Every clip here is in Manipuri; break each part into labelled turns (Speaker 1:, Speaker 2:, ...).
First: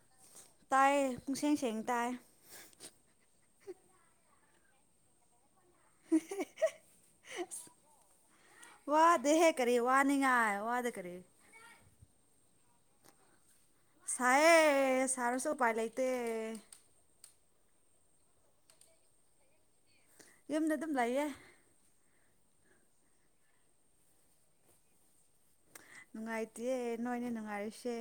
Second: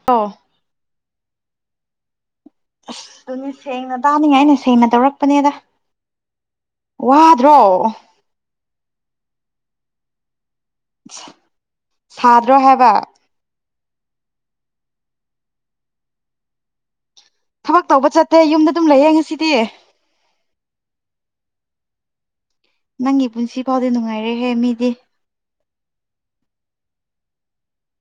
Speaker 1: [inaudible]
Speaker 2: ꯇꯥꯑꯦ ꯄꯨꯡꯁꯦꯡ ꯁꯦꯡ ꯇꯥꯑꯦ꯫
Speaker 1: ꯑꯁ ꯗꯨꯅꯦ ꯁꯦꯡꯅ ꯇꯥꯅꯤꯡꯉꯥꯏꯅꯦ ꯁꯦꯡꯅ ꯇꯧꯔꯛꯄꯅꯦꯗ꯫ ꯋꯥꯗ꯭ꯔꯣ꯫
Speaker 2: ꯋꯥꯗꯦ ꯍꯦ ꯀꯔꯤ ꯋꯥꯅꯤꯉꯥꯏ ꯋꯥꯗꯦ ꯀꯔꯤ꯫
Speaker 1: ꯁꯥꯗ꯭ꯔꯣ ꯍꯥꯏꯕ
Speaker 2: ꯁꯥꯏꯌꯦ ꯁꯔꯁꯨ ꯎꯄꯥꯏ ꯂꯩꯇꯦ
Speaker 1: ꯊꯕꯛ ꯇꯧꯕ ꯆꯠꯇꯦ ꯌꯨꯝꯗ ꯑꯗꯨꯝ ꯂꯩꯌꯦ ꯉꯁꯤꯗꯤ
Speaker 2: ꯌꯨꯝꯗ ꯑꯗꯨꯝ ꯂꯩꯌꯦ
Speaker 1: ꯅꯪꯒꯤ ꯄꯨꯟꯁꯤ ꯐꯥꯎꯗꯤ ꯅꯨꯡꯉꯥꯏꯔꯦꯍꯦ ꯃꯤꯗꯤ
Speaker 2: ꯅꯨꯡꯉꯥꯏꯇꯦꯌꯦ ꯅꯣꯏꯅꯦ ꯅꯨꯡꯉꯥꯏꯔꯤꯁꯦ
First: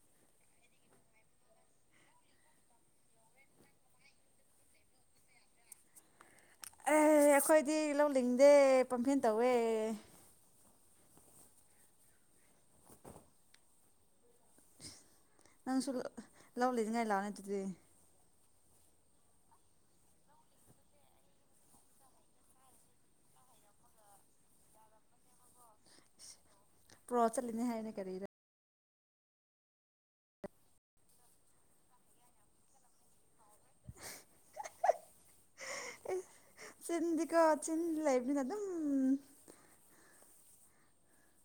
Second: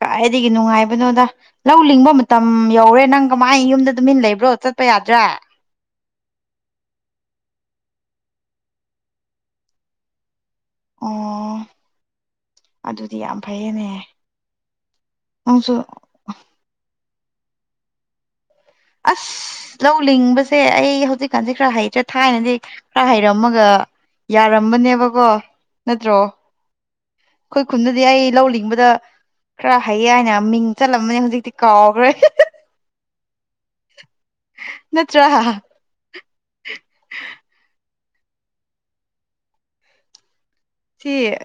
Speaker 1: ꯀꯥꯏꯗꯒꯤ ꯅꯨꯡꯉꯥꯏꯕꯅꯣꯗ ꯂꯧ ꯂꯤꯡꯕ ꯃꯇꯝ ꯌꯧꯔꯦ ꯅꯪ ꯀꯃꯥꯏ ꯌꯨꯝꯗ ꯇꯃꯤꯟ ꯂꯩꯕ꯭ꯔꯣ ꯆꯠꯄ ꯌꯥꯗ꯭ꯔꯥ
Speaker 2: ꯑꯦ ꯑꯩꯈꯣꯏꯗꯤ ꯂꯧꯂꯤꯡꯗꯦ ꯄꯝꯐꯦꯟ ꯇꯧꯋꯦ
Speaker 1: ꯑꯣ ꯑꯗꯨꯗꯤ ꯌꯥꯝ ꯐꯩꯌꯦꯅꯦ
Speaker 2: ꯅꯪꯁꯨ ꯂꯧꯎ ꯂꯩꯅꯤꯡꯉꯥꯏ ꯂꯥꯛꯑꯣꯅꯦ ꯑꯗꯨꯗꯤ
Speaker 1: ꯑꯁ ꯂꯧ ꯂꯤꯡꯕꯁꯦ ꯑꯩ ꯍꯧꯖꯤꯛꯀꯥꯟꯁꯦ ꯈꯔ ꯍꯩꯇ꯭ꯔꯦ ꯊꯥꯏꯅꯗꯤ ꯈꯔ ꯍꯩꯔꯝꯃꯒ ꯌꯥꯔꯝꯕꯅꯦꯕꯀꯣ ꯅꯠꯇ꯭ꯔꯣ
Speaker 2: ꯄ꯭ꯔꯣ
Speaker 1: ꯑꯩꯈꯣꯏ
Speaker 2: ꯆꯠꯂꯤꯅꯤ ꯍꯥꯏꯅꯦ
Speaker 1: ꯈꯨꯟꯗꯗꯤ
Speaker 2: ꯀꯔꯤꯔ
Speaker 1: ꯑꯩ ꯂꯧ ꯂꯤꯡꯕꯗ ꯈꯔ ꯍꯩꯌꯦ ꯍꯥꯏꯅ ꯃꯤꯡ ꯆꯠꯂꯝꯕꯅꯤ ꯍꯧꯖꯤꯛꯇꯤ ꯀꯥꯎꯈ꯭ꯔꯦ ꯅꯠꯇ꯭ꯔ
Speaker 2: ꯆꯤꯟꯗꯤꯀꯣ ꯆꯤꯟ ꯂꯩꯕꯅꯤꯅ ꯑꯗꯨꯝ
Speaker 1: ꯁꯤ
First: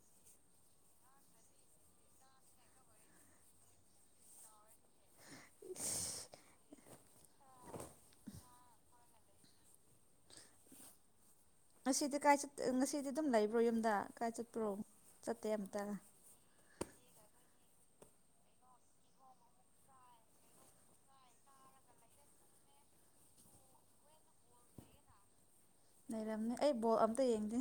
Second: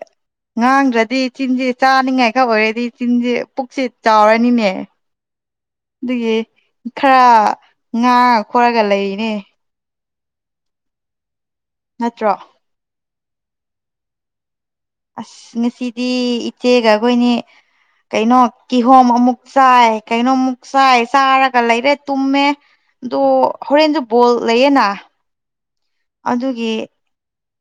Speaker 1: ꯉꯥꯡꯗ꯭ꯔꯗꯤ ꯆꯤꯟꯁꯦ ꯆꯥꯅꯤꯡꯉꯥꯏꯈꯛ ꯑꯣꯏꯔꯗꯤ ꯆꯤꯟꯁꯦ ꯄꯨꯛꯁꯦ ꯆꯥꯎꯔꯅꯤꯅꯦ ꯑꯗꯨꯒꯤ ꯈꯔ ꯉꯥꯡꯉ ꯈꯣꯠꯂꯒ ꯂꯩꯅꯦ
Speaker 2: ꯉꯁꯤꯗꯤ
Speaker 1: ꯅꯠꯇ꯭ꯔꯣ
Speaker 2: ꯀꯥꯏ ꯆ ꯉꯁꯤꯗꯤ ꯑꯗꯨꯝ ꯂꯩꯕ꯭ꯔꯣ ꯌꯨꯝꯗ ꯀꯥꯏ ꯆꯠꯄ꯭ꯔꯣ ꯆꯠꯇꯦ
Speaker 1: ꯑꯁ
Speaker 2: ꯑꯝꯇ
Speaker 1: ꯉꯁꯤꯗꯤ ꯏꯆꯦꯒ ꯑꯩꯈꯣꯏꯅꯤ ꯀꯩꯅꯣ ꯀꯤꯍꯣꯝ ꯑꯃꯨꯛ ꯆꯥꯏ ꯀꯩꯅꯣꯃꯨꯛ ꯆꯥꯏ ꯆꯥꯔꯒ ꯂꯩꯔꯦ ꯇꯨꯝꯃꯦ ꯑꯗꯣ ꯍꯣꯔꯦꯟꯁꯨ ꯕꯣꯜ ꯂꯩꯌꯦꯅ
Speaker 2: ꯂꯩꯔꯝꯅꯤ
Speaker 1: ꯑꯗꯨꯒꯤ
Speaker 2: ꯑꯩ ꯕꯣꯜ ꯑꯝꯇ ꯌꯦꯡꯗꯦ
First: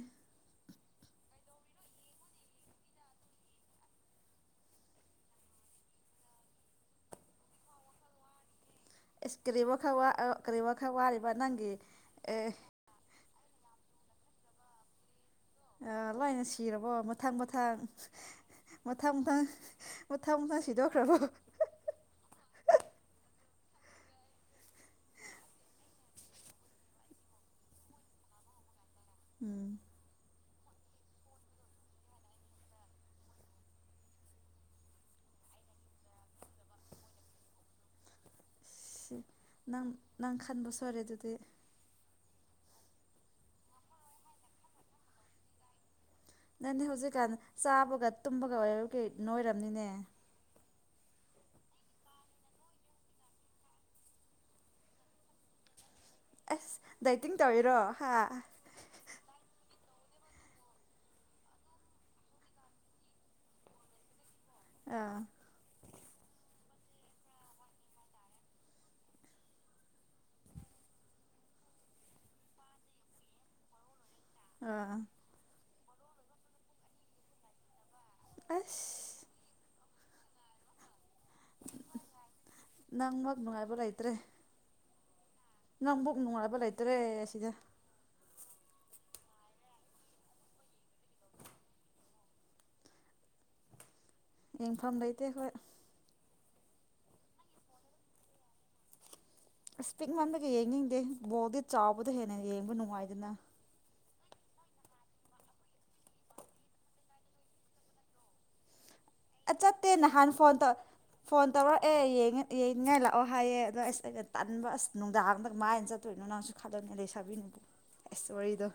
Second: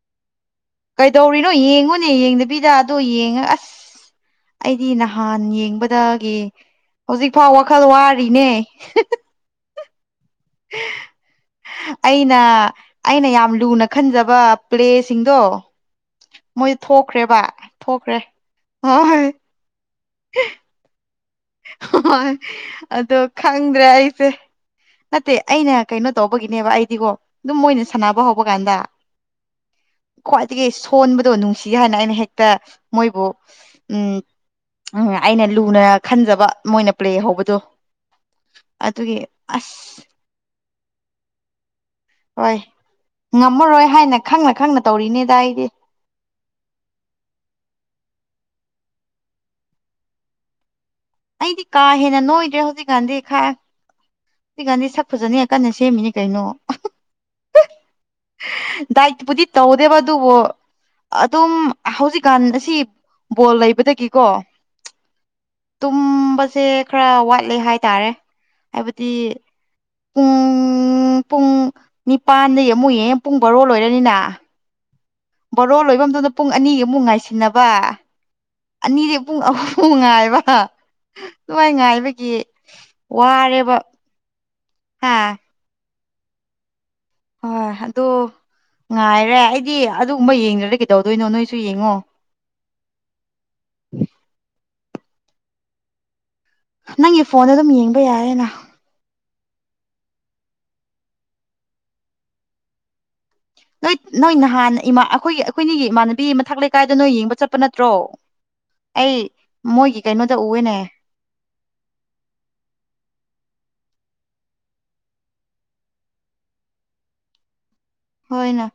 Speaker 1: ꯀꯩꯗꯧꯔꯤꯅꯣ ꯌꯦꯡꯉꯨꯅꯦ ꯌꯦꯡꯗꯕꯤꯗ ꯑꯗꯣ ꯌꯦꯡꯉ ꯑꯁ ꯑꯩꯗꯤ ꯅꯍꯥꯟ ꯌꯦꯡꯕꯗꯒꯤ ꯍꯧꯖꯤꯛꯐꯥꯎ ꯋꯥꯈꯜ ꯋꯥꯔꯤꯅꯦ
Speaker 2: ꯏꯁ ꯀꯔꯤ ꯋꯥꯈꯜ ꯋꯥ ꯑ ꯀꯔꯤ ꯋꯥꯈꯜ ꯋꯥꯔꯤꯕ ꯅꯪꯒꯤ
Speaker 1: ꯑꯩꯅ
Speaker 2: ꯑꯦ
Speaker 1: ꯑꯩꯅ ꯌꯥꯝ ꯂꯨꯅ ꯈꯟꯖꯕ ꯄ꯭ꯂꯦꯁꯤꯡꯗꯣ
Speaker 2: ꯑ ꯂꯣꯏꯅ
Speaker 1: ꯃꯣꯏ
Speaker 2: ꯁꯤꯔꯕꯣ ꯃꯊꯪ
Speaker 1: ꯊꯣꯛꯈ꯭ꯔꯦꯕ
Speaker 2: ꯃꯊꯪ
Speaker 1: ꯊꯣꯛꯈ꯭ꯔꯦ
Speaker 2: ꯃꯊꯪ
Speaker 1: ꯍꯣꯏ
Speaker 2: ꯃꯊꯪ ꯃꯊꯪ ꯃꯊꯪ ꯁꯤꯗꯣꯛꯈ꯭ꯔꯕ
Speaker 1: ꯍꯣꯏ ꯑꯗꯣ ꯈꯪꯗ꯭ꯔꯦ ꯑꯩꯁꯦ ꯅꯠꯇꯦ ꯑꯩꯅ ꯀꯩꯅꯣ ꯇꯧꯕꯒꯤꯅꯦꯕ ꯑꯩꯗꯤꯀꯣ ꯑꯗꯨꯝ ꯃꯣꯏꯅ ꯁꯥꯟꯅꯕ ꯍꯧꯕ ꯀꯥꯟꯗ
Speaker 2: ꯎꯝ
Speaker 1: ꯈ꯭ꯋꯥꯏꯗꯒꯤ ꯁꯣꯟꯕꯗꯣ ꯅꯨꯡꯁꯤꯌꯦ ꯍꯥꯏꯅ ꯑꯩꯅ ꯍꯦꯛꯇ ꯃꯣꯏꯕꯨ ꯎꯝ ꯎꯝ ꯑꯩꯅ ꯂꯨꯅ ꯈꯟꯖꯕ ꯃꯣꯏꯅ ꯄ꯭ꯂꯦ ꯍꯧꯕꯗꯣ
Speaker 2: ꯁꯤ
Speaker 1: ꯑꯗꯨꯒꯤ
Speaker 2: ꯅꯪ
Speaker 1: ꯑꯁ
Speaker 2: ꯅꯪ ꯈꯟꯕ ꯁꯣꯏꯔꯦ ꯑꯗꯨꯗꯤ
Speaker 1: ꯍꯣꯏ ꯉꯝꯃꯔꯣꯏ ꯍꯥꯏꯅ ꯈꯪꯅ ꯈꯪꯅ ꯇꯧꯔꯤꯅꯦꯗ ꯑꯩꯗꯤ
Speaker 2: ꯅꯪꯅꯦ ꯍꯧꯖꯤꯛꯀꯥꯟ ꯆꯥꯕꯒ ꯇꯨꯝꯕꯒ ꯑꯣꯏꯔ ꯀꯩ ꯅꯣꯏꯔꯕꯅꯤꯅꯦ
Speaker 1: ꯑꯩꯗꯤ ꯀꯥ ꯍꯦꯟꯅ ꯅꯣꯏꯗ꯭ꯔꯦ ꯍꯧꯖꯤꯛꯀꯥꯟꯗꯤ ꯈꯥ ꯁꯤꯒꯥꯟꯗꯤ ꯁꯛꯐꯖꯅꯤ ꯀꯥꯟꯅ ꯁꯦꯃꯤꯅꯤ
Speaker 2: ꯑꯁ ꯗꯥꯏꯇꯤꯡ ꯇꯧꯔꯤꯔꯣ ꯍꯥ
Speaker 1: ꯗꯥꯏꯇꯕꯨꯗꯤ ꯇꯧꯗꯦꯕ ꯑꯗꯨꯕꯣ ꯑꯗꯨꯝ ꯍꯧꯖꯤꯛꯀꯥꯟ ꯑꯁꯤ ꯕꯣꯜ ꯂꯩꯕꯗꯒꯤꯀꯣ
Speaker 2: ꯑꯥ
Speaker 1: ꯇꯨꯝꯕꯁꯦ ꯈꯔ ꯋꯥꯠꯂꯦ ꯍꯥꯏꯇꯥꯔꯦ ꯍꯥꯏꯕꯗꯤ ꯄꯨꯡ ꯄꯨꯡ ꯅꯤꯄꯥꯟꯗꯩꯩ ꯑꯃꯨꯛ ꯌꯦꯡ ꯄꯨꯡ ꯕꯥꯔꯣ ꯂꯣꯏꯔꯅꯤꯅ
Speaker 2: ꯑꯥ
Speaker 1: ꯕꯣꯔꯣ ꯂꯣꯏꯕ ꯃꯇꯝꯇꯗ ꯄꯨꯡ ꯑꯅꯤ ꯑꯃꯨꯛ ꯉꯥꯏꯁꯤꯟꯅꯕ
Speaker 2: ꯑꯁ
Speaker 1: ꯑꯅꯤꯗꯤ ꯄꯨꯡ ꯑꯍꯨꯝ ꯉꯥꯏꯕ ꯗꯨꯃꯥꯏ ꯉꯥꯏꯕꯒꯤ
Speaker 2: ꯅꯪꯃꯛ ꯅꯨꯡꯉꯥꯏꯕ
Speaker 1: ꯋꯥꯔꯦꯕ ꯍꯥ
Speaker 2: ꯅꯪꯕꯨꯛ ꯅꯨꯡꯉꯥꯏꯕ ꯂꯩꯇ꯭ꯔꯦ ꯑꯁꯤꯗ
Speaker 1: ꯍꯣꯏ ꯑꯗꯨ ꯉꯥꯏꯔꯦ ꯑꯩꯗꯤ ꯑꯗꯨꯒꯨꯝꯕ ꯌꯦꯡꯗ꯭ꯔꯗꯤ ꯀꯩꯗꯧꯗꯣꯏꯅꯣ ꯅꯣꯏꯁꯨ ꯌꯦꯡꯉꯣ
Speaker 2: ꯌꯦꯡꯐꯝ ꯂꯩꯇꯦ ꯍꯣꯏ
Speaker 1: ꯅꯪꯒꯤ ꯐꯣꯟꯗ ꯑꯗꯨꯝ ꯌꯦꯡꯕ ꯌꯥꯌꯦꯅ
Speaker 2: ꯑꯁ ꯄꯤꯛꯃꯟꯕꯒꯤ ꯌꯦꯡꯅꯤꯡꯗꯦ ꯕꯣꯜꯗꯤ ꯆꯥꯎꯕꯗ ꯍꯦꯟꯅ ꯌꯦꯡꯕ ꯅꯨꯡꯉꯥꯏꯗꯅ
Speaker 1: ꯅꯣꯏ ꯅꯣꯏ ꯅꯍꯥꯟ ꯏꯃꯥ ꯑꯈꯣꯏꯒꯤ ꯑꯈꯣꯏꯅꯤꯒꯤ ꯏꯃꯥꯟꯅꯕꯤ ꯃꯊꯛ ꯂꯩꯀꯥꯏꯗꯣ ꯅꯣꯏ ꯌꯦꯡꯕ ꯆꯠꯄ ꯅꯠꯇ꯭ꯔꯣ ꯑꯩ
Speaker 2: ꯆꯠꯇꯦ
Speaker 1: ꯃꯣꯏꯒꯤ
Speaker 2: ꯅꯍꯥꯟ
Speaker 1: ꯀꯩꯅꯣꯗ
Speaker 2: ꯐꯣꯟ ꯇꯧ
Speaker 1: ꯎꯋꯦꯅꯦ
Speaker 2: ꯐꯣꯟ ꯇꯧꯔꯛꯑꯦ ꯌꯦꯡꯉꯦ ꯌꯦꯡꯅꯤꯡꯉꯥꯏ ꯂꯥꯛꯑꯣ ꯍꯥꯏꯌꯦ ꯑꯗꯣ ꯑꯁ ꯑꯩꯩꯅ ꯇꯟꯕ ꯑꯁ ꯅꯨꯡꯗꯥꯡꯗ ꯀꯃꯥꯏꯅ ꯆꯠꯇꯣꯏꯅꯣ ꯅꯁꯨ ꯈꯂꯣꯅꯦ ꯂꯩꯁꯥꯕꯤꯅꯕꯨ ꯑꯁ
Speaker 1: ꯍꯣꯏꯅ
Speaker 2: ꯋꯥꯔꯤꯗꯣ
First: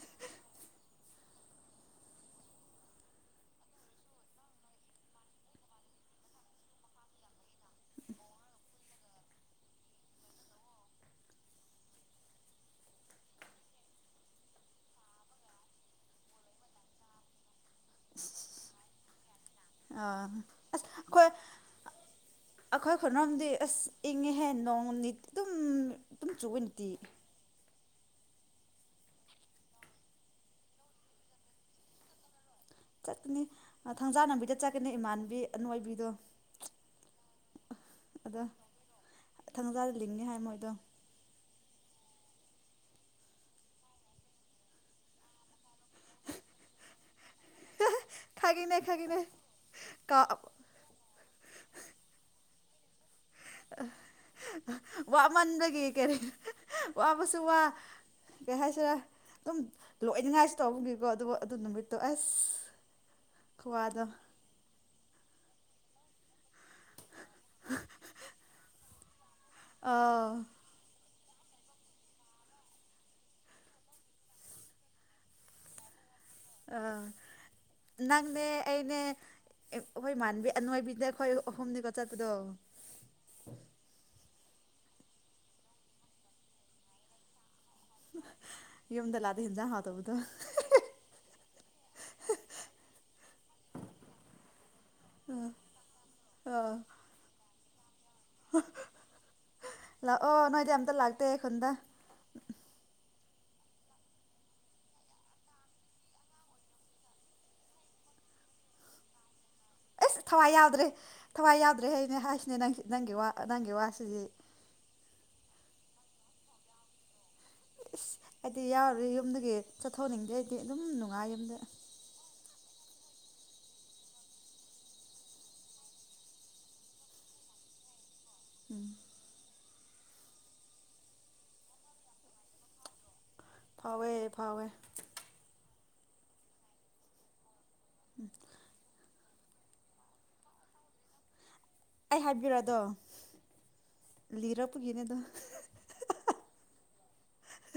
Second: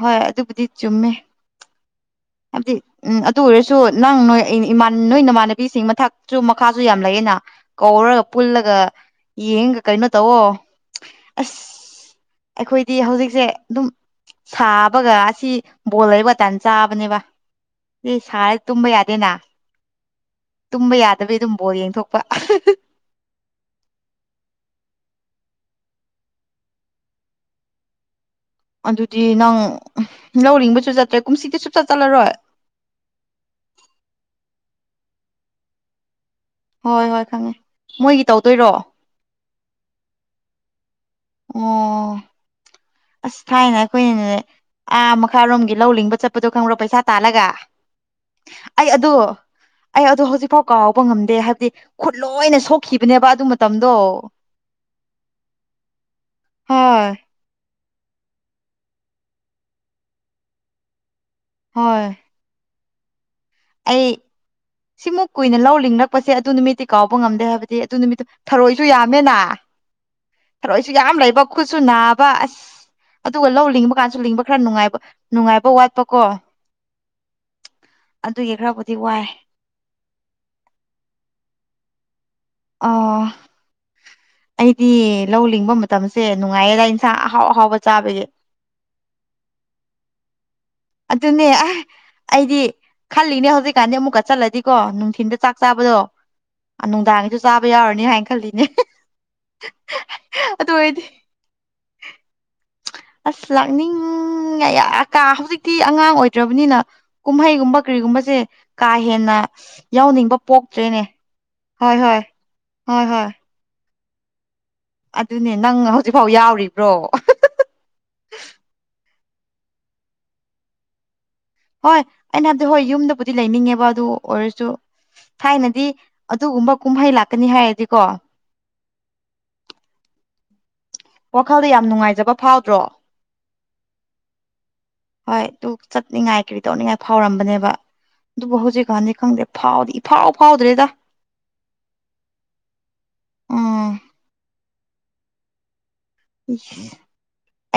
Speaker 1: ꯍꯣꯏ ꯑꯗꯨꯕꯨꯗꯤ ꯆꯨꯝꯃꯦ ꯍꯥꯏꯕꯗꯤ ꯎꯝ ꯑꯗꯨ ꯑꯣꯏꯔꯁꯨ ꯅꯪ ꯅꯣꯏ ꯏ ꯏꯃꯥꯟ ꯅꯣꯏ ꯅꯃꯥꯟꯅꯕꯤꯁꯤꯡ ꯃꯊꯛꯁꯨ ꯃꯈꯥꯁꯨ ꯌꯥꯝ ꯂꯩꯌꯦꯅ ꯀꯧꯔꯒ ꯄꯨꯜꯂꯒ ꯌꯦꯡꯒ ꯀꯩꯅꯣ ꯇꯧꯋꯣ ꯑꯁ ꯑꯩꯈꯣꯏꯗꯤ ꯍꯧꯖꯤꯛ ꯖꯦ ꯑꯗꯨꯝ ꯁꯥꯕꯒ ꯑꯁꯤ ꯕꯣꯜ ꯂꯩꯕꯒ ꯇꯥꯟ ꯆꯥꯕꯅꯦꯕ ꯔꯤ ꯁꯥꯏ ꯇꯨꯝꯕ ꯌꯥꯗꯦꯅꯥ
Speaker 2: ꯑꯥ
Speaker 1: ꯇꯨꯝꯕ ꯌꯥꯗꯕꯤ ꯑꯗꯨꯝ ꯕꯣꯜ ꯌꯦꯡꯊꯣꯛꯄ
Speaker 2: ꯈꯅꯝꯗꯤ ꯑꯁ ꯏꯪꯉꯦꯍꯦ ꯅꯣꯡ ꯅꯤꯠ ꯗꯨꯝ ꯇꯨꯝ ꯆꯨꯑꯦ ꯅꯨꯇꯤ
Speaker 1: ꯑꯗꯨꯗꯤ ꯅꯪ ꯂꯧ ꯔꯤꯡꯕꯁꯨ ꯆꯠꯇ꯭ꯔꯦ ꯀꯨꯝꯁꯤꯗꯤ ꯁꯨꯞꯆꯠ ꯆꯠꯂꯔꯣꯏ
Speaker 2: ꯆꯠꯀꯅꯤ [unintelligible] ꯆꯠꯀꯅꯤ ꯏꯃꯥꯟꯕꯤ ꯑꯅꯣꯏꯕꯤꯗꯣ
Speaker 1: ꯍꯣꯏ ꯍꯣꯏ ꯈꯪꯉꯦ ꯃꯣꯏꯒꯤ ꯇꯧꯗꯣꯏꯔꯣ
Speaker 2: ꯊꯪꯖꯥꯜ ꯂꯤꯡꯅꯤ ꯍꯥꯏ ꯃꯣꯏꯗꯣ
Speaker 1: ꯑꯣ ꯑꯁ ꯊꯥꯏꯅ ꯑꯩꯈꯣꯏꯅꯤꯅꯦ ꯑꯥ ꯃꯈꯥꯔꯣꯝꯒꯤ ꯂꯧ ꯂꯤꯡꯕ ꯆꯠꯄꯗꯣ ꯈꯪꯕ꯭ꯔꯣ ꯄꯩꯁꯥ ꯇꯥꯜꯂꯒ
Speaker 2: ꯈꯪꯉꯤꯅꯦ
Speaker 1: ꯑꯩ ꯑꯗꯨ
Speaker 2: ꯈꯪꯉꯤꯅꯦ
Speaker 1: ꯑꯩ ꯑꯗꯨ
Speaker 2: ꯀꯥꯎ
Speaker 1: ꯍꯧꯖꯤꯛ ꯐꯥꯎ ꯀꯥꯎꯕ ꯉꯝꯗꯦ ꯍꯥꯏꯕꯗꯤ ꯈꯨꯠ ꯂꯣꯏꯅ ꯁꯣꯛꯈꯤꯕꯅꯦꯕ ꯑꯗꯨ ꯃꯇꯝꯗꯣ
Speaker 2: ꯋꯥꯃꯟꯗꯒꯤ ꯀꯔꯤ
Speaker 1: ꯍꯣꯏ
Speaker 2: ꯋꯥꯕꯁꯨ ꯋꯥ ꯀꯩ ꯍꯥꯏꯁꯦꯔꯥ ꯑꯗꯨꯝ ꯂꯣꯏꯅꯤꯡꯉꯥꯏꯁꯨ ꯇꯧꯕꯒꯤꯀꯣ ꯑꯗꯨꯕꯨ ꯑꯗꯨ ꯅꯨꯃꯤꯠꯇꯣ
Speaker 1: ꯍꯣꯏ
Speaker 2: ꯑꯁ ꯈꯨꯋꯥꯗꯣ
Speaker 1: ꯑꯩ ꯁꯤꯃꯨꯛ ꯀꯨꯏꯅ ꯂꯧ ꯂꯤꯡꯂꯛꯄꯁꯦ ꯑꯗꯨ ꯅꯨꯃꯤꯠꯇꯤ ꯀꯥꯎꯕ ꯉꯝꯗꯦ ꯍꯥꯏꯕꯗꯤ ꯑꯗꯨ ꯅꯨꯃꯤꯠꯇꯨ ꯊꯔꯣꯏꯁꯨ ꯌꯥꯝꯃꯦꯅ
Speaker 2: ꯑꯥ
Speaker 1: ꯊꯔꯣꯏꯁꯨ ꯌꯥꯝ ꯂꯩꯕ ꯈꯨꯠꯁꯨ ꯅꯥꯕ ꯑꯁ ꯑꯗꯨꯒ ꯂꯧ ꯂꯤꯡꯕ ꯀꯥꯟꯁꯨ ꯂꯤꯡꯕ ꯈꯔ ꯅꯨꯡꯉꯥꯏꯕ ꯅꯨꯡꯉꯥꯏꯕ ꯋꯥꯠꯄꯀꯣ
Speaker 2: ꯑ ꯅꯪꯅꯦ
Speaker 1: ꯑꯗꯨꯒꯤ ꯈꯔꯕꯨꯗꯤ
Speaker 2: ꯑꯩꯅꯦ
Speaker 1: ꯋꯥꯏ
Speaker 2: ꯑꯦ ꯑꯈꯣꯏ ꯏꯃꯥꯟꯕꯤ ꯑꯅꯣꯏꯕꯤꯗ ꯑꯈꯣꯏ ꯑꯍꯨꯝꯅꯤꯀꯣ ꯆꯠꯄꯗꯣ
Speaker 1: ꯑꯥ ꯑꯩꯗꯤ ꯂꯧ ꯂꯤꯡꯕ ꯃꯇꯝꯁꯦ ꯅꯨꯡꯉꯥꯏꯌꯦꯗꯥ ꯏꯟꯁꯥꯡ ꯑꯍꯥꯎ ꯑꯍꯥꯎꯕ ꯆꯥꯕꯒꯤ
Speaker 2: ꯌꯨꯝꯗ ꯂꯥꯥꯗꯤ ꯍꯦꯟꯖ ꯍꯥꯥꯎꯇꯕꯗꯣ
Speaker 1: ꯑꯗꯨꯅꯦ ꯑ ꯑꯩꯗꯤ ꯈꯜꯂꯤꯅꯦ ꯍꯧꯖꯤꯛꯀꯥꯟꯗꯤ ꯑꯃꯨꯛꯀ ꯆꯠꯂꯗꯤꯀꯣ ꯊꯤꯟꯗ ꯆꯥꯛ ꯆꯥꯕꯗꯣ
Speaker 2: ꯑꯥ
Speaker 1: ꯅꯨꯡꯗꯥꯡꯒꯤꯁꯨ ꯆꯥꯕ ꯌꯥꯎꯔꯅꯤ ꯍꯥꯏꯅ ꯈꯜꯂꯤꯅꯦ
Speaker 2: ꯂꯥꯛꯑꯣ
Speaker 1: ꯑꯗꯨ
Speaker 2: ꯅꯣꯏꯗꯤ ꯑꯝꯇ
Speaker 1: ꯑꯣꯏꯔꯗꯤ
Speaker 2: ꯂꯥꯛꯇꯦ ꯈꯨꯟꯗ
Speaker 1: ꯑꯁ ꯂꯥꯛꯅꯤꯡ ꯑꯦ ꯀꯍꯧꯖꯤꯛ ꯇꯤ ꯑꯉꯥꯡ ꯑꯣꯏꯗ꯭ꯔꯕꯅꯤꯅ ꯀꯨꯝꯍꯩꯒꯨꯝꯕ ꯀꯔꯤꯒꯨꯝꯕꯁꯦ ꯀꯥ ꯍꯦꯟꯅ
Speaker 2: ꯑꯦꯁ
Speaker 1: ꯌꯥꯎꯅꯤꯡꯕ
Speaker 2: ꯊꯋꯥꯏ ꯌꯥꯎꯗ꯭ꯔꯦ
Speaker 1: ꯄꯣꯛꯇ꯭ꯔꯦꯅꯦ
Speaker 2: ꯊꯋꯥꯏ ꯌꯥꯎꯗ꯭ꯔꯦ
Speaker 1: ꯍꯣꯏ
Speaker 2: ꯍꯥꯏꯅꯦ
Speaker 1: ꯍꯣꯏ
Speaker 2: ꯍꯥꯏꯁꯤꯅꯦ
Speaker 1: ꯍꯣꯏ
Speaker 2: ꯅꯪꯒꯤ
Speaker 1: ꯍꯣꯏ
Speaker 2: ꯋꯥ ꯅꯪꯒꯤ ꯋꯥ ꯁꯤꯗꯤ
Speaker 1: ꯑꯗꯨꯅꯦ ꯅꯪ ꯍꯧꯖꯤꯛꯐꯥꯎ ꯌꯥꯎꯔꯤꯕ꯭ꯔꯣ
Speaker 2: ꯏꯁ ꯑꯩꯗꯤ ꯌꯥꯎꯔꯤ ꯌꯨꯝꯗꯒꯤ ꯆꯠꯊꯣꯛꯅꯤꯡꯗꯦ ꯑꯩꯗꯤ ꯑꯗꯨꯝ ꯅꯨꯡꯉꯥꯏ ꯌꯨꯝꯗ
Speaker 1: ꯍꯣꯏ ꯑꯩꯅ ꯍꯥꯏꯕꯗꯤ ꯍꯣꯏ ꯌꯨꯝꯗꯕꯨꯗꯤ ꯂꯩꯅꯤꯡꯉꯦꯕ ꯑꯗꯨ ꯑꯣꯏꯔꯁꯨ ꯊꯥꯏꯅꯗꯤ ꯑꯗꯨꯒꯨꯝꯕ ꯀꯨꯝꯍꯩ ꯂꯥꯛꯀꯅꯤ ꯍꯥꯏꯔꯗꯤꯀꯣ
Speaker 2: ꯎꯝ
Speaker 1: ꯋꯥꯈꯜꯗ ꯌꯥꯝ ꯅꯨꯡꯉꯥꯏꯖꯕ ꯐꯥꯎꯗ꯭ꯔꯣ
Speaker 2: ꯐꯥꯎꯋꯦ ꯐꯥꯎꯋꯦ
Speaker 1: ꯍꯣꯏ ꯑꯗꯨ ꯆꯠꯅꯤꯡꯉꯥꯏ ꯀꯔꯤ ꯇꯧꯅꯤꯡꯉꯥꯏ ꯐꯥꯎꯔꯝꯕꯅꯦꯕ ꯑꯗꯨꯕꯨ ꯍꯧꯖꯤꯛ ꯀꯥꯟꯗꯤ ꯈꯪꯗꯦ ꯐꯥꯎꯗꯤ ꯏꯐꯥꯎ ꯐꯥꯎꯗ꯭ꯔꯦꯗ
Speaker 2: ꯑꯩ ꯍꯥꯏꯕꯤꯔꯣꯗꯣ
Speaker 1: ꯎꯝ
Speaker 2: ꯂꯤꯔꯛꯄꯒꯤꯅꯦ ꯑꯗꯣ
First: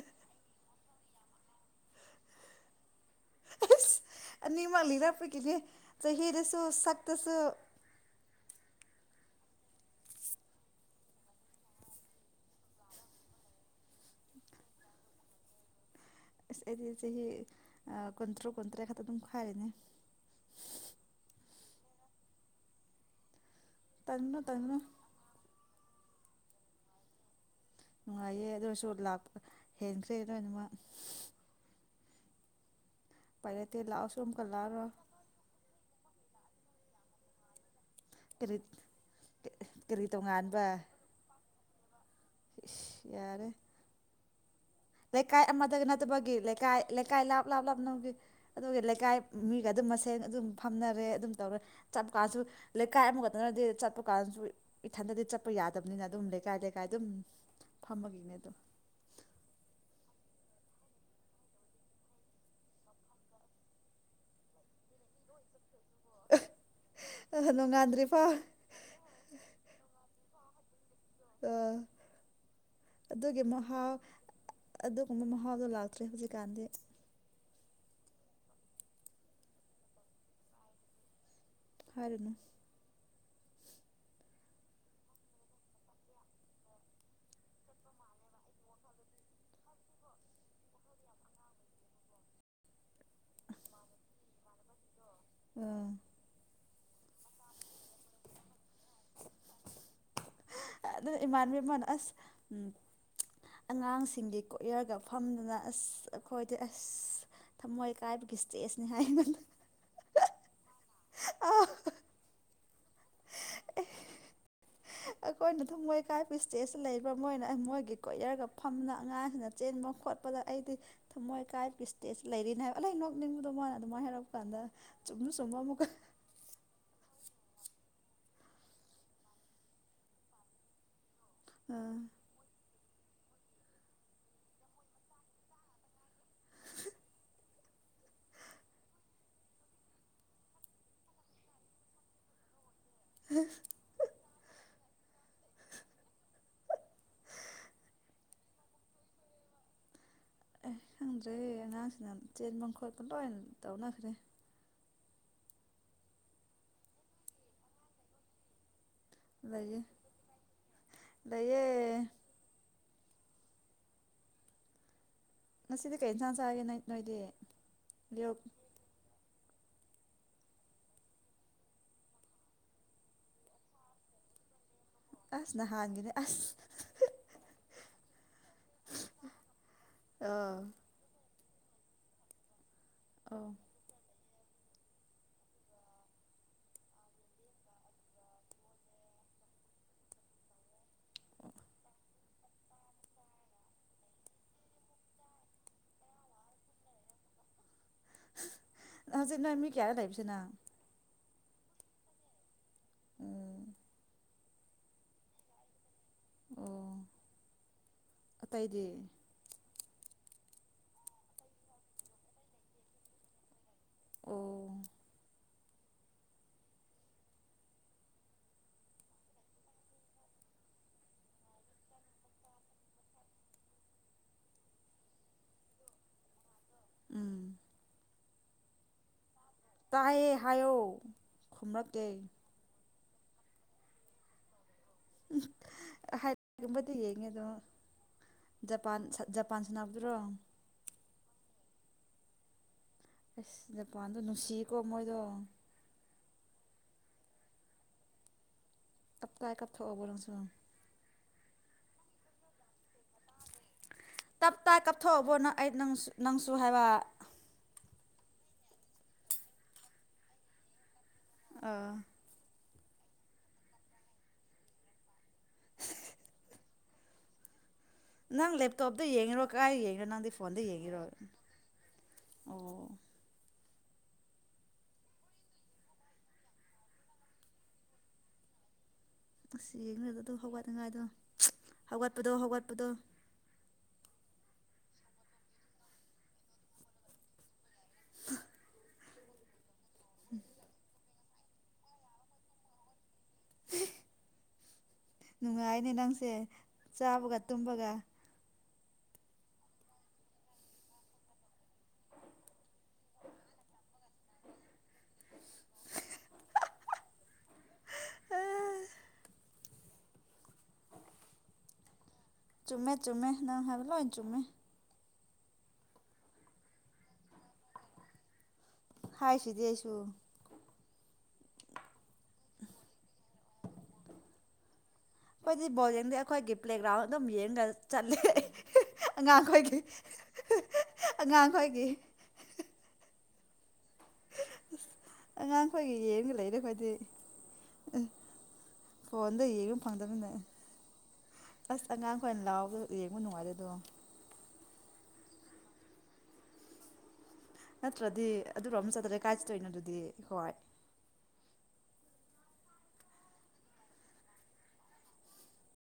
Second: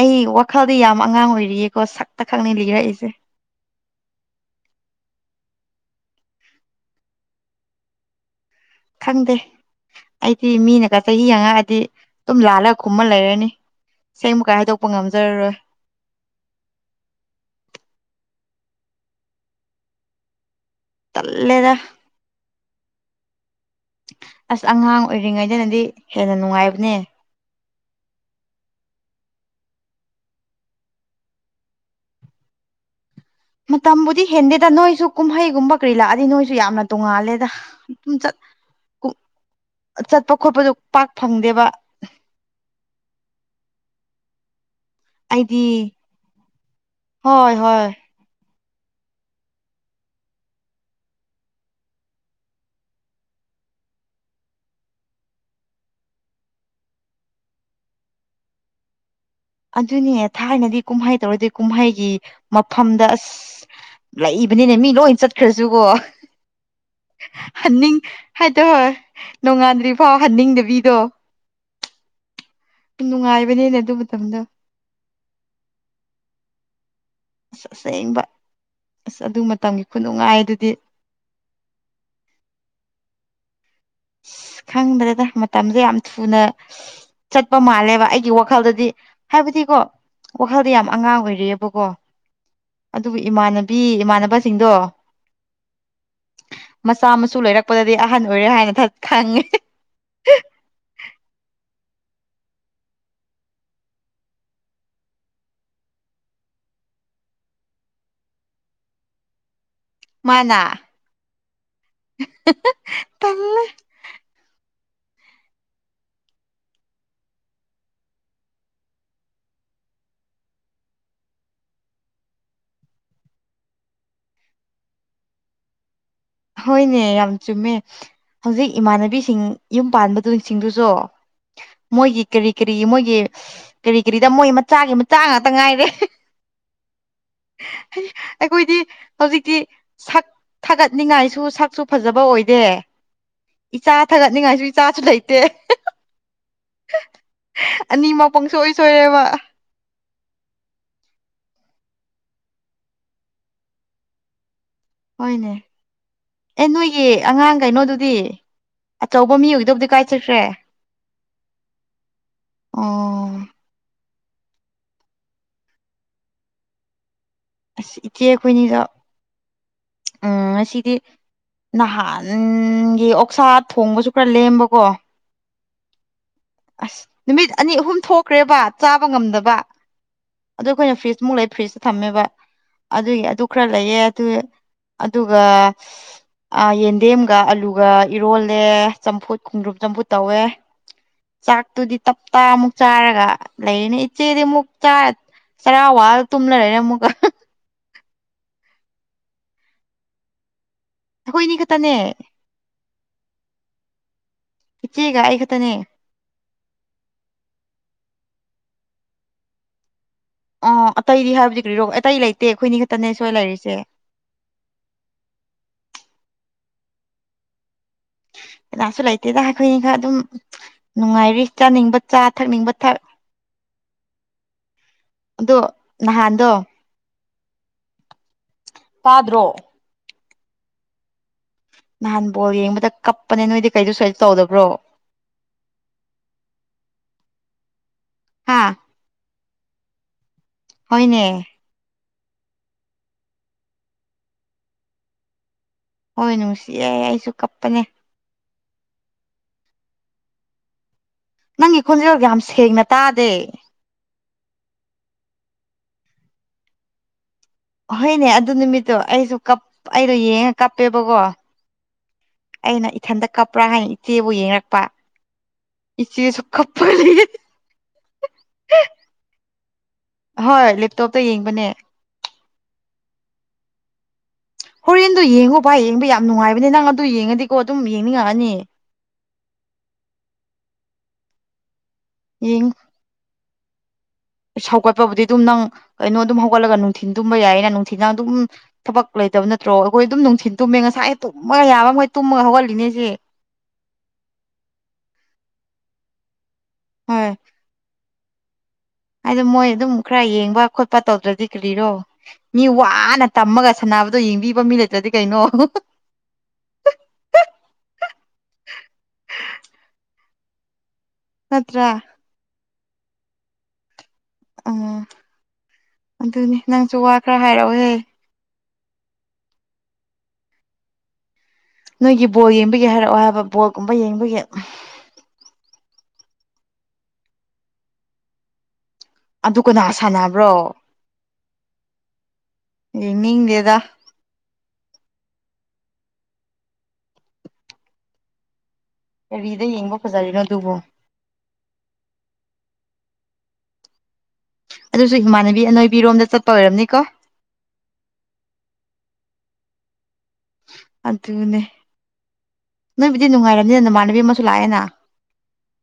Speaker 1: ꯑꯩ ꯋꯥꯈꯜꯗꯤ ꯌꯥꯝ ꯑꯉꯥꯡ ꯑꯣꯏꯔꯤꯌꯦꯀꯣ ꯁꯛꯇ ꯈꯛꯅ ꯂꯤꯈꯔꯛꯏꯁꯦ
Speaker 2: ꯑꯁ ꯑꯅꯤꯃꯛ ꯂꯤꯔꯛꯄꯒꯤꯅꯦ ꯆꯍꯤꯗꯁꯨ ꯁꯛꯇꯁꯨ
Speaker 1: ꯈꯪꯗꯦ ꯑꯩꯗꯤ ꯃꯤꯅꯒ ꯆꯍꯤ ꯍꯥꯉꯛꯑꯥꯗꯤ ꯑꯗꯨꯝ ꯂꯥꯜꯂꯒ ꯈꯨꯝꯃꯥ ꯂꯩꯔꯅꯤ ꯑꯁꯦꯡꯕꯀꯥꯏ ꯍꯥꯏꯗꯣꯛꯄ ꯉꯝꯖꯔꯔꯣꯏ
Speaker 2: ꯑꯁ ꯑꯩꯗꯤ ꯆꯍꯤ ꯀꯨꯟꯇꯔꯨꯛ ꯀꯨꯟꯇ꯭ꯔꯦꯠ ꯈꯛꯇ ꯑꯗꯨꯝ ꯍꯥꯏꯔꯤꯅꯦ
Speaker 1: ꯇꯜꯂꯦꯗ
Speaker 2: ꯇꯟꯒꯅꯨ
Speaker 1: ꯑꯁ
Speaker 2: ꯇꯟꯒꯅꯨ
Speaker 1: ꯑꯉꯥꯡ ꯑꯣꯏꯔꯤꯉꯩꯗꯅꯗꯤ ꯍꯦꯟꯅ ꯅꯨꯡꯉꯥꯏꯕꯅꯦ
Speaker 2: ꯅꯨꯡꯉꯥꯏꯌꯦ ꯑꯗꯨ ꯑꯣꯏꯁꯨ ꯂꯥꯛꯄ ꯍꯦꯟꯈ꯭ꯔꯦ ꯂꯣꯏꯅꯃꯛ ꯎꯄꯥꯏ ꯂꯩꯇꯦ ꯂꯥꯛꯑꯁꯨ
Speaker 1: ꯃꯇꯝꯕꯨꯗꯤ
Speaker 2: ꯑꯃꯨꯛꯀ
Speaker 1: ꯍꯦꯟꯗꯦꯗ
Speaker 2: ꯂꯥꯛꯑꯔꯣꯏ
Speaker 1: ꯅꯣꯏꯁꯨ ꯀꯨꯝꯍꯩꯒꯨꯝꯕ ꯀꯔꯤ ꯂꯛꯑꯗꯤ ꯅꯣꯏꯁꯨ ꯌꯥꯝꯅ ꯇꯣꯡꯉꯥꯜꯂꯦꯗ
Speaker 2: ꯀꯔꯤ ꯀꯔꯤ
Speaker 1: ꯆꯠꯄ
Speaker 2: ꯇꯣꯉꯥꯟꯕ
Speaker 1: ꯈꯣꯠꯄꯗꯣ ꯄꯥꯛ ꯐꯪꯗꯦꯕ
Speaker 2: ꯏꯁ ꯌꯥꯔꯦ ꯂꯩꯀꯥꯏ
Speaker 1: ꯑꯩꯗꯤ
Speaker 2: ꯑꯃꯗ ꯅꯠꯇꯕꯒꯤ ꯂꯩꯀꯥꯏ ꯂꯩꯀꯥꯏ ꯂꯥꯞ
Speaker 1: ꯍꯣꯏ
Speaker 2: ꯂꯥꯞ
Speaker 1: ꯍꯣꯏ
Speaker 2: ꯂꯥꯞꯅꯥꯕꯒꯤ ꯑꯗꯨꯒꯤ ꯂꯩꯀꯥꯏ ꯃꯤꯒ ꯑꯗꯨꯝ ꯃꯁꯦꯟ ꯑꯗꯨꯝ ꯐꯝꯅꯔꯦ ꯑꯗꯨꯝ ꯇꯧꯔꯦ ꯆꯠꯄ ꯀꯥꯟꯗꯁꯨ ꯂꯩꯀꯥꯏ ꯑꯃꯈꯛꯇꯅꯗꯤ ꯆꯠꯄ ꯀꯥꯟꯁꯨ ꯏꯊꯟꯗꯗꯤ ꯆꯠꯄ ꯌꯥꯗꯕꯅꯤꯅ ꯑꯗꯨꯝ ꯂꯩꯀꯥꯏ ꯂꯩꯀꯥꯏ ꯑꯗꯨꯝ ꯐꯝꯃꯒꯤꯅꯦ ꯑꯗꯨꯝ
Speaker 1: ꯑꯗꯨꯅꯦ ꯊꯥꯏꯅꯗꯤ ꯀꯨꯝꯍꯩ ꯇꯧꯔꯗꯤ ꯀꯨꯝꯍꯩꯒꯤ ꯃꯐꯝꯗ ꯑꯁ ꯂꯩꯕꯅꯤꯅꯦ ꯃꯤ ꯂꯣꯏ ꯆꯠꯈ꯭ꯔꯁꯨꯀꯣ
Speaker 2: ꯑꯗꯣ
Speaker 1: ꯍꯟꯅꯤꯡ
Speaker 2: ꯅꯣꯡꯉꯥꯟꯗ꯭ꯔꯤꯐꯥꯎ
Speaker 1: ꯍꯥꯏ ꯅꯣꯡꯉꯥꯟꯗ꯭ꯔꯤ ꯐꯥꯎ ꯍꯟꯅꯤꯡꯗꯕꯤꯗꯣ
Speaker 2: ꯑꯗꯨꯒꯤ
Speaker 1: ꯅꯨꯡꯉꯥꯏꯕꯅꯤꯅꯦ
Speaker 2: ꯃꯍꯥꯎ
Speaker 1: ꯑꯗꯨ ꯃꯇꯝꯗꯣ
Speaker 2: ꯑꯗꯨꯒꯨꯝꯕ ꯃꯍꯥꯎꯗꯣ ꯂꯥꯛꯇ꯭ꯔꯦ ꯍꯧꯖꯤꯛꯀꯥꯟꯗꯤ
Speaker 1: ꯑꯁ ꯑꯁꯦꯡꯕ ꯑꯁ ꯑꯗꯨ ꯃꯇꯝꯒꯤ ꯈꯨꯅꯨꯡꯉꯥꯏ ꯗꯨꯗꯤ
Speaker 2: ꯍꯥꯏꯔꯨꯅꯨ
Speaker 1: ꯑꯁ ꯈꯪꯗ꯭ꯔꯦꯗ ꯃꯇꯝꯖꯦꯌꯥꯝ ꯊꯨꯅ ꯆꯠꯄ ꯃꯥꯜꯂꯦꯕ ꯑꯩꯒꯤ ꯋꯥꯈꯜꯗꯗꯤ ꯍꯥꯏꯕꯗꯤꯀꯣ ꯋꯥꯈꯜꯗꯤ ꯌꯥꯝ ꯑꯉꯥꯡ ꯑꯣꯏꯔꯤꯑꯦꯕꯀꯣ ꯑꯗꯨꯕꯨ ꯏꯃꯥꯟꯅꯕꯤ ꯏꯃꯥꯟꯅꯕꯁꯤꯡꯗꯣ
Speaker 2: ꯑꯥ
Speaker 1: ꯃꯆꯥ ꯃꯁꯨ ꯂꯩꯔꯛꯄꯗꯗꯤ ꯑꯍꯟ ꯑꯣꯏꯔꯦ ꯍꯥꯏꯅ ꯈꯪꯉꯦ
Speaker 2: ꯑꯗꯨꯅꯦ ꯏꯃꯥꯟꯕꯤ ꯑꯃꯥꯅ ꯑꯁ ꯎꯝ ꯑꯉꯥꯡꯁꯤꯡꯗꯤ ꯀꯣꯏꯔꯒ ꯐꯝꯗꯨꯅ ꯑꯁ ꯑꯩꯈꯣꯏꯗꯤ ꯑꯁ ꯊꯝꯃꯣꯏ ꯀꯥꯏꯕꯒꯤ ꯏꯁꯇꯦꯖꯅꯤ ꯍꯥꯏꯅ ꯑꯩꯉꯣꯟꯗꯥ
Speaker 1: ꯃꯥꯅꯥ [unintelligible] ꯇꯜꯂꯦ꯫
Speaker 2: ꯑꯩꯈꯣꯏꯅ ꯊꯨꯝꯃꫭꯏ ꯀꯥꯏꯕ ꯏꯁ꯭ꯇꯦꯖ ꯂꯩꯕ ꯃꯣꯏꯅ ꯑ ꯃꯣꯏꯒꯤ ꯀꯣꯌꯔꯒ ꯐꯝꯅ ꯑꯉꯥꯡꯁꯤꯡꯅ ꯆꯦꯟꯕ ꯈꯣꯠ ꯄꯗ ꯑꯩꯗꯤ ꯊꯝꯃꯣꯏ ꯀꯥꯏꯕꯒꯤ ꯏꯁ꯭ꯇꯦꯖ ꯂꯩꯔꯤꯅꯦ ꯍꯥꯏꯕ ꯑꯗꯩꯩ ꯅꯣꯛꯅꯤꯡꯕꯗꯣ ꯃꯣꯏꯅ ꯑꯗꯨꯃꯥꯏꯅ ꯍꯥꯏꯔꯛꯄ ꯀꯥꯟꯗ꯫ ꯆꯨꯝꯁꯨ ꯆꯨꯝꯕ ꯃꯨꯛꯀ꯫
Speaker 1: ꯍꯣꯏꯅꯦ ꯌꯥꯝ ꯆꯨꯝꯃꯦ ꯍꯧꯖꯤꯛ ꯏꯃꯥꯟꯅꯕꯤꯁꯤꯡ ꯌꯨꯝ ꯄꯥꯟꯕꯗꯨꯁꯤꯡꯗꯨꯁꯨ꯫
Speaker 2: ꯑꯥ
Speaker 1: ꯃꯣꯏꯒꯤ ꯀꯔꯤ ꯀꯔꯤꯒꯤ ꯃꯣꯏꯒꯤ ꯀꯔꯤ ꯀꯔꯤꯗ ꯃꯣꯏ ꯃꯆꯥꯒꯤ ꯃꯆꯥ ꯉꯥꯛꯇ ꯉꯥꯏꯔꯦ꯫ [unintelligible] ꯑꯩꯈꯣꯏꯗꯤ ꯍꯧꯖꯤꯛꯇꯤ ꯁꯛ ꯊꯥꯒꯠ ꯅꯤꯡꯉꯥꯏꯁꯨ ꯁꯛꯁꯨ ꯐꯖꯕ ꯑꯣꯏꯗꯦ꯫
Speaker 2: [unintelligible]
Speaker 1: ꯏꯆꯥ ꯊꯥꯒꯠꯅꯤꯡꯉꯥꯏꯁꯨ ꯏꯆꯥꯁꯨ ꯂꯩꯇꯦ [unintelligible] ꯑꯅꯤꯃꯛ ꯄꯨꯡꯁꯣꯏ ꯁꯣꯏꯔꯦꯕ꯫
Speaker 2: ꯑꯦ ꯈꯪꯗ꯭ꯔꯦ ꯑꯉꯥꯡꯁꯤꯅ ꯆꯦꯟꯕ ꯈꯣꯠꯄ ꯂꯣꯏꯅ ꯇꯧꯅꯈ꯭ꯔꯦ꯫
Speaker 1: ꯍꯣꯏꯅꯦ ꯑꯦ ꯅꯣꯏꯒꯤ ꯑꯉꯥꯡ ꯀꯩꯅꯣꯗꯨꯗꯤ꯫ ꯑꯆꯧꯕ ꯃꯤ
Speaker 2: ꯂꯩꯌꯦ
Speaker 1: ꯑꯣꯏꯒꯗꯧꯕꯗꯤ ꯀꯥꯏ ꯆꯠꯈ꯭ꯔꯦ
Speaker 2: ꯂꯩꯌꯦ
Speaker 1: ꯑꯣ꯫
Speaker 2: ꯉꯁꯤꯗꯤ ꯀꯩ ꯌꯦꯟꯁꯥꯡ ꯆꯥꯒꯦ ꯅꯪ ꯅꯣꯏꯗꯤ꯫
Speaker 1: ꯑꯁ ꯏꯆꯦ
Speaker 2: ꯂꯣꯛ
Speaker 1: ꯑꯩꯈꯣꯏꯅꯤꯗꫭ ꯎ ꯉꯁꯤꯗꯤ꯫ ꯅꯍꯥꯟꯒꯤ ꯑꯣꯛꯁꯥ ꯊꯣꯡꯕꯁꯨ ꯈꯔ ꯂꯦꯝꯕꯀꯣ꯫
Speaker 2: ꯑꯁ ꯅꯍꯥꯟꯒꯤꯅꯦ ꯑꯁ꯫
Speaker 1: ꯑꯁ ꯅꯨꯃꯤꯠ ꯑꯅꯤ ꯑꯍꯨꯝ ꯊꯣꯛꯈ꯭ꯔꯦꯕ ꯆꯥꯕ ꯉꯝꯗꯕ꯫
Speaker 2: ꯑꯥ
Speaker 1: ꯑꯗꯨ ꯑꯈꯣꯏꯅ ꯐ꯭ꯔꯤꯖꯃꯨꯛ ꯂꯩ ꯐ꯭ꯔꯤꯖꯇ ꯊꯝꯃꯦꯕ ꯑꯗꯨꯒꯤ ꯑꯗꯨ
Speaker 2: ꯑꯣ
Speaker 1: ꯈꯔ ꯂꯩꯌꯦ ꯑꯗꯨ ꯑꯗꯨꯒ ꯑ ꯌꯦꯟꯗꯦꯝꯒ ꯑꯂꯨꯒ ꯏꯔꯣꯜꯂꯦ ꯆꯝꯐꯨꯠ ꯈꯣꯡꯗ꯭ꯔꯨꯨꯞ ꯆꯝꯐꯨꯠ ꯇꯧꯋꯦ꯫ ꯆꯥꯛꯇꯨꯗꯤ ꯇꯞꯇꯥ ꯑꯃꯨꯛ ꯆꯥꯔꯒ ꯂꯩꯔꯤꯅꯤ ꯏꯆꯦꯗꯤ ꯑꯃꯨꯛ ꯆꯥ ꯆꯔꯥ ꯋꯥꯔ ꯇꯨꯝ ꯂꯩꯔꯦꯅꯦ ꯑꯃꯨꯛꯀ [unintelligible]
Speaker 2: [unintelligible] ꯍꯧꯖꯤꯛ ꯅꯪ ꯃꯤ ꯀꯌꯥꯔ ꯂꯩꯕꯁꯤ ꯅꯪ꯫
Speaker 1: ꯑꯈꯣꯏꯅꯤ ꯈꯛꯇꯅꯦ꯫
Speaker 2: ꯑ
Speaker 1: ꯏꯆꯦꯒ ꯑꯩ ꯈꯛꯇꯅꯦ꯫
Speaker 2: ꯑꯣ ꯑꯇꯩꯗꯤ꯫
Speaker 1: ꯑꯣ ꯑꯇꯩꯗꯤ ꯍꯥꯏꯕꯗꯤ ꯀꯔꯤꯔꯣ ꯑꯇꯩ ꯂꯩꯇꯦ ꯑꯩꯈꯣꯏꯅꯤ ꯈꯛꯇꯅꯦ ꯁꯣꯏ ꯂꯩꯔꯤꯁꯦ꯫
Speaker 2: ꯑꯣ꯫
Speaker 1: ꯀꯅꯥꯁꯨ ꯂꯩꯇꯦꯗ ꯑꯩꯈꯣꯏꯅꯤ ꯈꯛ ꯑꯗꯨꯝ ꯅꯨꯡꯉꯥꯏꯔꯤ ꯀꯥ ꯆꯥꯅꯤꯡꯕ ꯆꯥ ꯊꯛꯅꯤꯡꯕ ꯊꯛ꯫ ꯑꯗꯣ ꯅꯍꯥꯟꯗꯣ꯫
Speaker 2: ꯎꯝ
Speaker 1: ꯇꯥꯗ꯭ꯔꯣ꯫
Speaker 2: ꯇꯥꯌꯦ ꯍꯥꯏꯌꫭ꯫
Speaker 1: ꯅꯍꯥꯟ ꯕꯣꯜ ꯌꯦꯡꯕꯗ ꯀꯞꯄꯅꯦ ꯅꯣꯏꯗꯤ ꯀꯩꯗ ꯁꫭꯏꯗ ꯇꯧꯗꯕ꯭ꯔꯣ꯫
Speaker 2: ꯍꯥꯏꯒꯨꯝꯕꯗꯤ ꯌꯦꯡꯉꯦ ꯑꯗꫭ
Speaker 1: ꯍꯥ
Speaker 2: ꯖꯄꯥꯟ ꯁꯠ ꯖꯄꯥꯟ ꯁꯅꯕꯗꯨꯔꯣ꯫
Speaker 1: ꯍꫭꯏꯅꯦ꯫
Speaker 2: ꯑꯁ ꯖꯄꯥꯟꯗꯣ ꯅꯨꯡꯁꯤꯀꯣ ꯃꯣꯏꯗꯣ꯫
Speaker 1: ꯍꯣꯏ ꯅꯨꯡꯁꯤꯌꯦ ꯑꯩꯁꯨ ꯀꯞꯄꯅꯦ꯫
Speaker 2: ꯇꯞ ꯇꯥꯏ ꯀꯞ ꯊꯣꯛꯣꯛꯑꯣꯕꯣ ꯅꯪꯁꯨ꯫
Speaker 1: ꯅꯪꯒꯤ ꯈꯣꯟꯖꯦꯜꯗ ꯌꯥꯝ ꯁꯦꯡꯅ ꯇꯥꯗꯦ꯫
Speaker 2: ꯇꯞ ꯇꯥꯏ ꯀꯥꯞꯊꯣꯛꯑꯕꯣ ꯅꯪ ꯑꯩ ꯅꯪꯁꯨ ꯅꯪꯁꯨ ꯍꯥꯏꯕ
Speaker 1: ꯍꯣꯏꯅꯦ ꯑꯗꯨ ꯅꯨꯃꯤꯠꯇꯣ ꯑꯩꯁꯨ ꯀꯞ ꯑꯩꯗꯣ ꯌꯦꯡꯉ ꯀꯞꯄꯦꯕꯀꯣ
Speaker 2: ꯑꯥ
Speaker 1: ꯑꯩꯅ ꯏꯊꯟꯇ ꯀꯞꯄ꯭ꯔꯥ ꯍꯥꯏꯅ ꯏꯆꯦꯕꯨ ꯌꯦꯡꯉꯛꯄ ꯏꯆꯦꯁꯨ ꯀꯞꯄꯂꯤ
Speaker 2: ꯅꯪ ꯂꯦꯞꯇꯣꯞꯇ ꯌꯦꯡꯉꯤꯔꯣ ꯀꯥꯏ ꯌꯦꯡꯉꯔꯣ ꯅꯪꯗꯤ ꯐꯣꯟꯗ
Speaker 1: ꯍꯣꯏ
Speaker 2: ꯌꯦꯡꯉꯔꯣ
Speaker 1: ꯂꯦꯞꯇꯣꯞꯇ ꯌꯦꯡꯕꯅꯦ
Speaker 2: ꯑꯣ
Speaker 1: ꯍꯣꯔꯦꯟꯗꯨ ꯌꯦꯡꯉꯣ ꯚꯥꯏ ꯌꯦꯡꯕ ꯌꯥꯝ ꯅꯨꯡꯉꯥꯏꯕꯅꯦ ꯅꯪ ꯑꯗꯨ ꯌꯦꯡꯉꯗꯤꯀꯣ ꯑꯗꯨꯝ ꯌꯦꯡꯅꯤꯡꯉꯛꯑꯅꯤ
Speaker 2: ꯉꯁꯤ ꯌꯦꯡꯔꯒꯥ ꯑꯗꯨ ꯍꯧꯒꯠꯅꯤꯡꯉꯥꯏꯗꯣ ꯍꯧꯒꯠꯄꯗꯣ ꯍꯧꯒꯠꯄꯗꯣ
Speaker 1: ꯁꯧꯒꯠꯄꯕꯨꯗꯤ ꯑꯗꯨꯝ ꯅꯪ ꯀꯩꯅꯣ ꯑꯗꯨꯝ ꯍꯧꯒꯠꯂꯒ ꯅꯨꯡꯊꯤꯟ ꯇꯨꯝꯕ ꯌꯥꯏꯌꯦꯅ ꯅꯨꯡꯊꯤꯟꯗꯪ ꯑꯗꯨꯝ ꯊꯕꯛ ꯂꯩꯇꯕ ꯅꯠꯇ꯭ꯔꯣ ꯑꯩꯈꯣꯏ ꯑꯗꯨꯝ ꯅꯨꯡꯊꯤꯟ ꯇꯨꯝꯃꯦ ꯉꯁꯥꯏ ꯇꯨꯝꯃꯒ ꯌꯥꯕ ꯃꯣꯏ ꯇꯨꯝꯃꯒ ꯍꯧꯒꯠꯂꯤꯅꯦꯁꯦ
Speaker 2: ꯎ ꯅꯨꯡꯉꯥꯏꯅꯦ ꯅꯪꯁꯦ ꯆꯥꯕꯒ ꯇꯨꯝꯕꯒ
Speaker 1: ꯍꯥꯏꯗ ꯃꯣꯏ ꯑꯗꯨꯝ ꯈꯔ ꯌꯦꯡꯕ ꯈꯣꯠꯄ ꯇꯧꯗ꯭ꯔꯗꯤ ꯀꯔꯤꯔꯣ ꯃꯤ ꯋꯥꯅ ꯇꯝꯃꯒ ꯁꯥꯟꯅꯕꯗꯣ ꯌꯦꯡꯕꯤꯕ ꯃꯤ ꯂꯩꯇ꯭ꯔꯗꯤ ꯀꯩꯅꯣ ꯅꯥꯠꯇ꯭ꯔ
Speaker 2: ꯆꯨꯝꯃꯦ ꯆꯨꯝꯃꯦ ꯅꯪ ꯍꯥꯏꯕ ꯂꯣꯏꯟ ꯆꯨꯝꯃꯦ
Speaker 1: ꯎꯝ ꯑꯗꯨꯅꯤ ꯅꯪꯁꯨ ꯋꯥ ꯈꯔ ꯍꯥꯏꯔꯛꯑꯣꯍꯦ
Speaker 2: ꯍꯥꯏꯁꯤꯗꯤ ꯑꯩꯁꯨ
Speaker 1: ꯅꯣꯏꯒꯤ ꯕꯣꯜ ꯌꯦꯡꯕꯒꯤ ꯍꯥꯏꯔꯛꯑꯣ ꯍꯥꯏꯕ ꯕꯣꯜꯒꯨꯝꯕ ꯌꯦꯡꯕꯒꯤ
Speaker 2: ꯑꯩꯈꯣꯏꯗꯤ ꯕꯣꯜ ꯌꯦꯡꯗꯦ ꯑꯩꯈꯣꯏꯒꯤ ꯄ꯭ꯂꯦꯒ꯭ꯔꯥꯎꯟ ꯑꯗꯨꯝ ꯌꯦꯡꯒ ꯆꯠꯂꯦ
Speaker 1: ꯑꯗꯨ
Speaker 2: ꯑꯉꯥꯡꯈꯣꯏꯒꯤ
Speaker 1: ꯀꯅꯥ ꯁꯥꯟꯅꯕ꯭ꯔꯣ
Speaker 2: ꯑꯉꯥꯡꯈꯣꯏꯒꯤ
Speaker 1: ꯌꯦꯡ ꯅꯤꯡꯗꯦꯗ
Speaker 2: ꯑꯉꯥꯡ ꯑꯈꯣꯏꯒꯤ ꯌꯦꯟꯒ ꯂꯩꯔꯦ ꯈꯣꯏꯗꯤ ꯑ ꯐꯣꯟꯗ
Speaker 1: ꯀꯔꯤꯗ
Speaker 2: ꯌꯦꯡꯕ ꯐꯪꯗꯝꯅꯤꯅ
Speaker 1: ꯐꯖꯔꯤꯅꯣ ꯑꯗꯨꯕꯨ
Speaker 2: ꯑꯁ ꯑꯉꯥꯡꯈꯣꯏꯅ ꯂꯥꯎꯕꯗꯣ ꯌꯦꯡꯕ ꯅꯨꯡꯉꯥꯏꯔꯦ ꯑꯗꯣ
Speaker 1: ꯑꯗꯨꯁꯨ ꯏꯃꯥꯟꯅꯕꯤ ꯑꯅꯣꯏꯕꯤꯔꯣꯝꯗ ꯆꯠꯄ ꯑꯣꯏꯔꯝꯅꯤꯀꯣ
Speaker 2: ꯅꯠꯇ꯭ꯔꯗꯤ ꯑꯗꯨꯔꯣꯝ ꯆꯠꯇ꯭ꯔ ꯀꯥꯏ ꯆꯠꯇꯣꯏꯅꯣ ꯑꯗꯨꯗꯤ ꯍꯣꯏ
Speaker 1: ꯑꯗꯨꯅꯦ ꯅꯣꯏꯕꯨꯗꯤ ꯅꯨꯡꯉꯥꯏꯔꯝꯅꯤꯅ ꯅꯃꯥꯟꯅꯕꯤ ꯑꯃꯁꯨ ꯂꯥꯛꯑꯦꯅ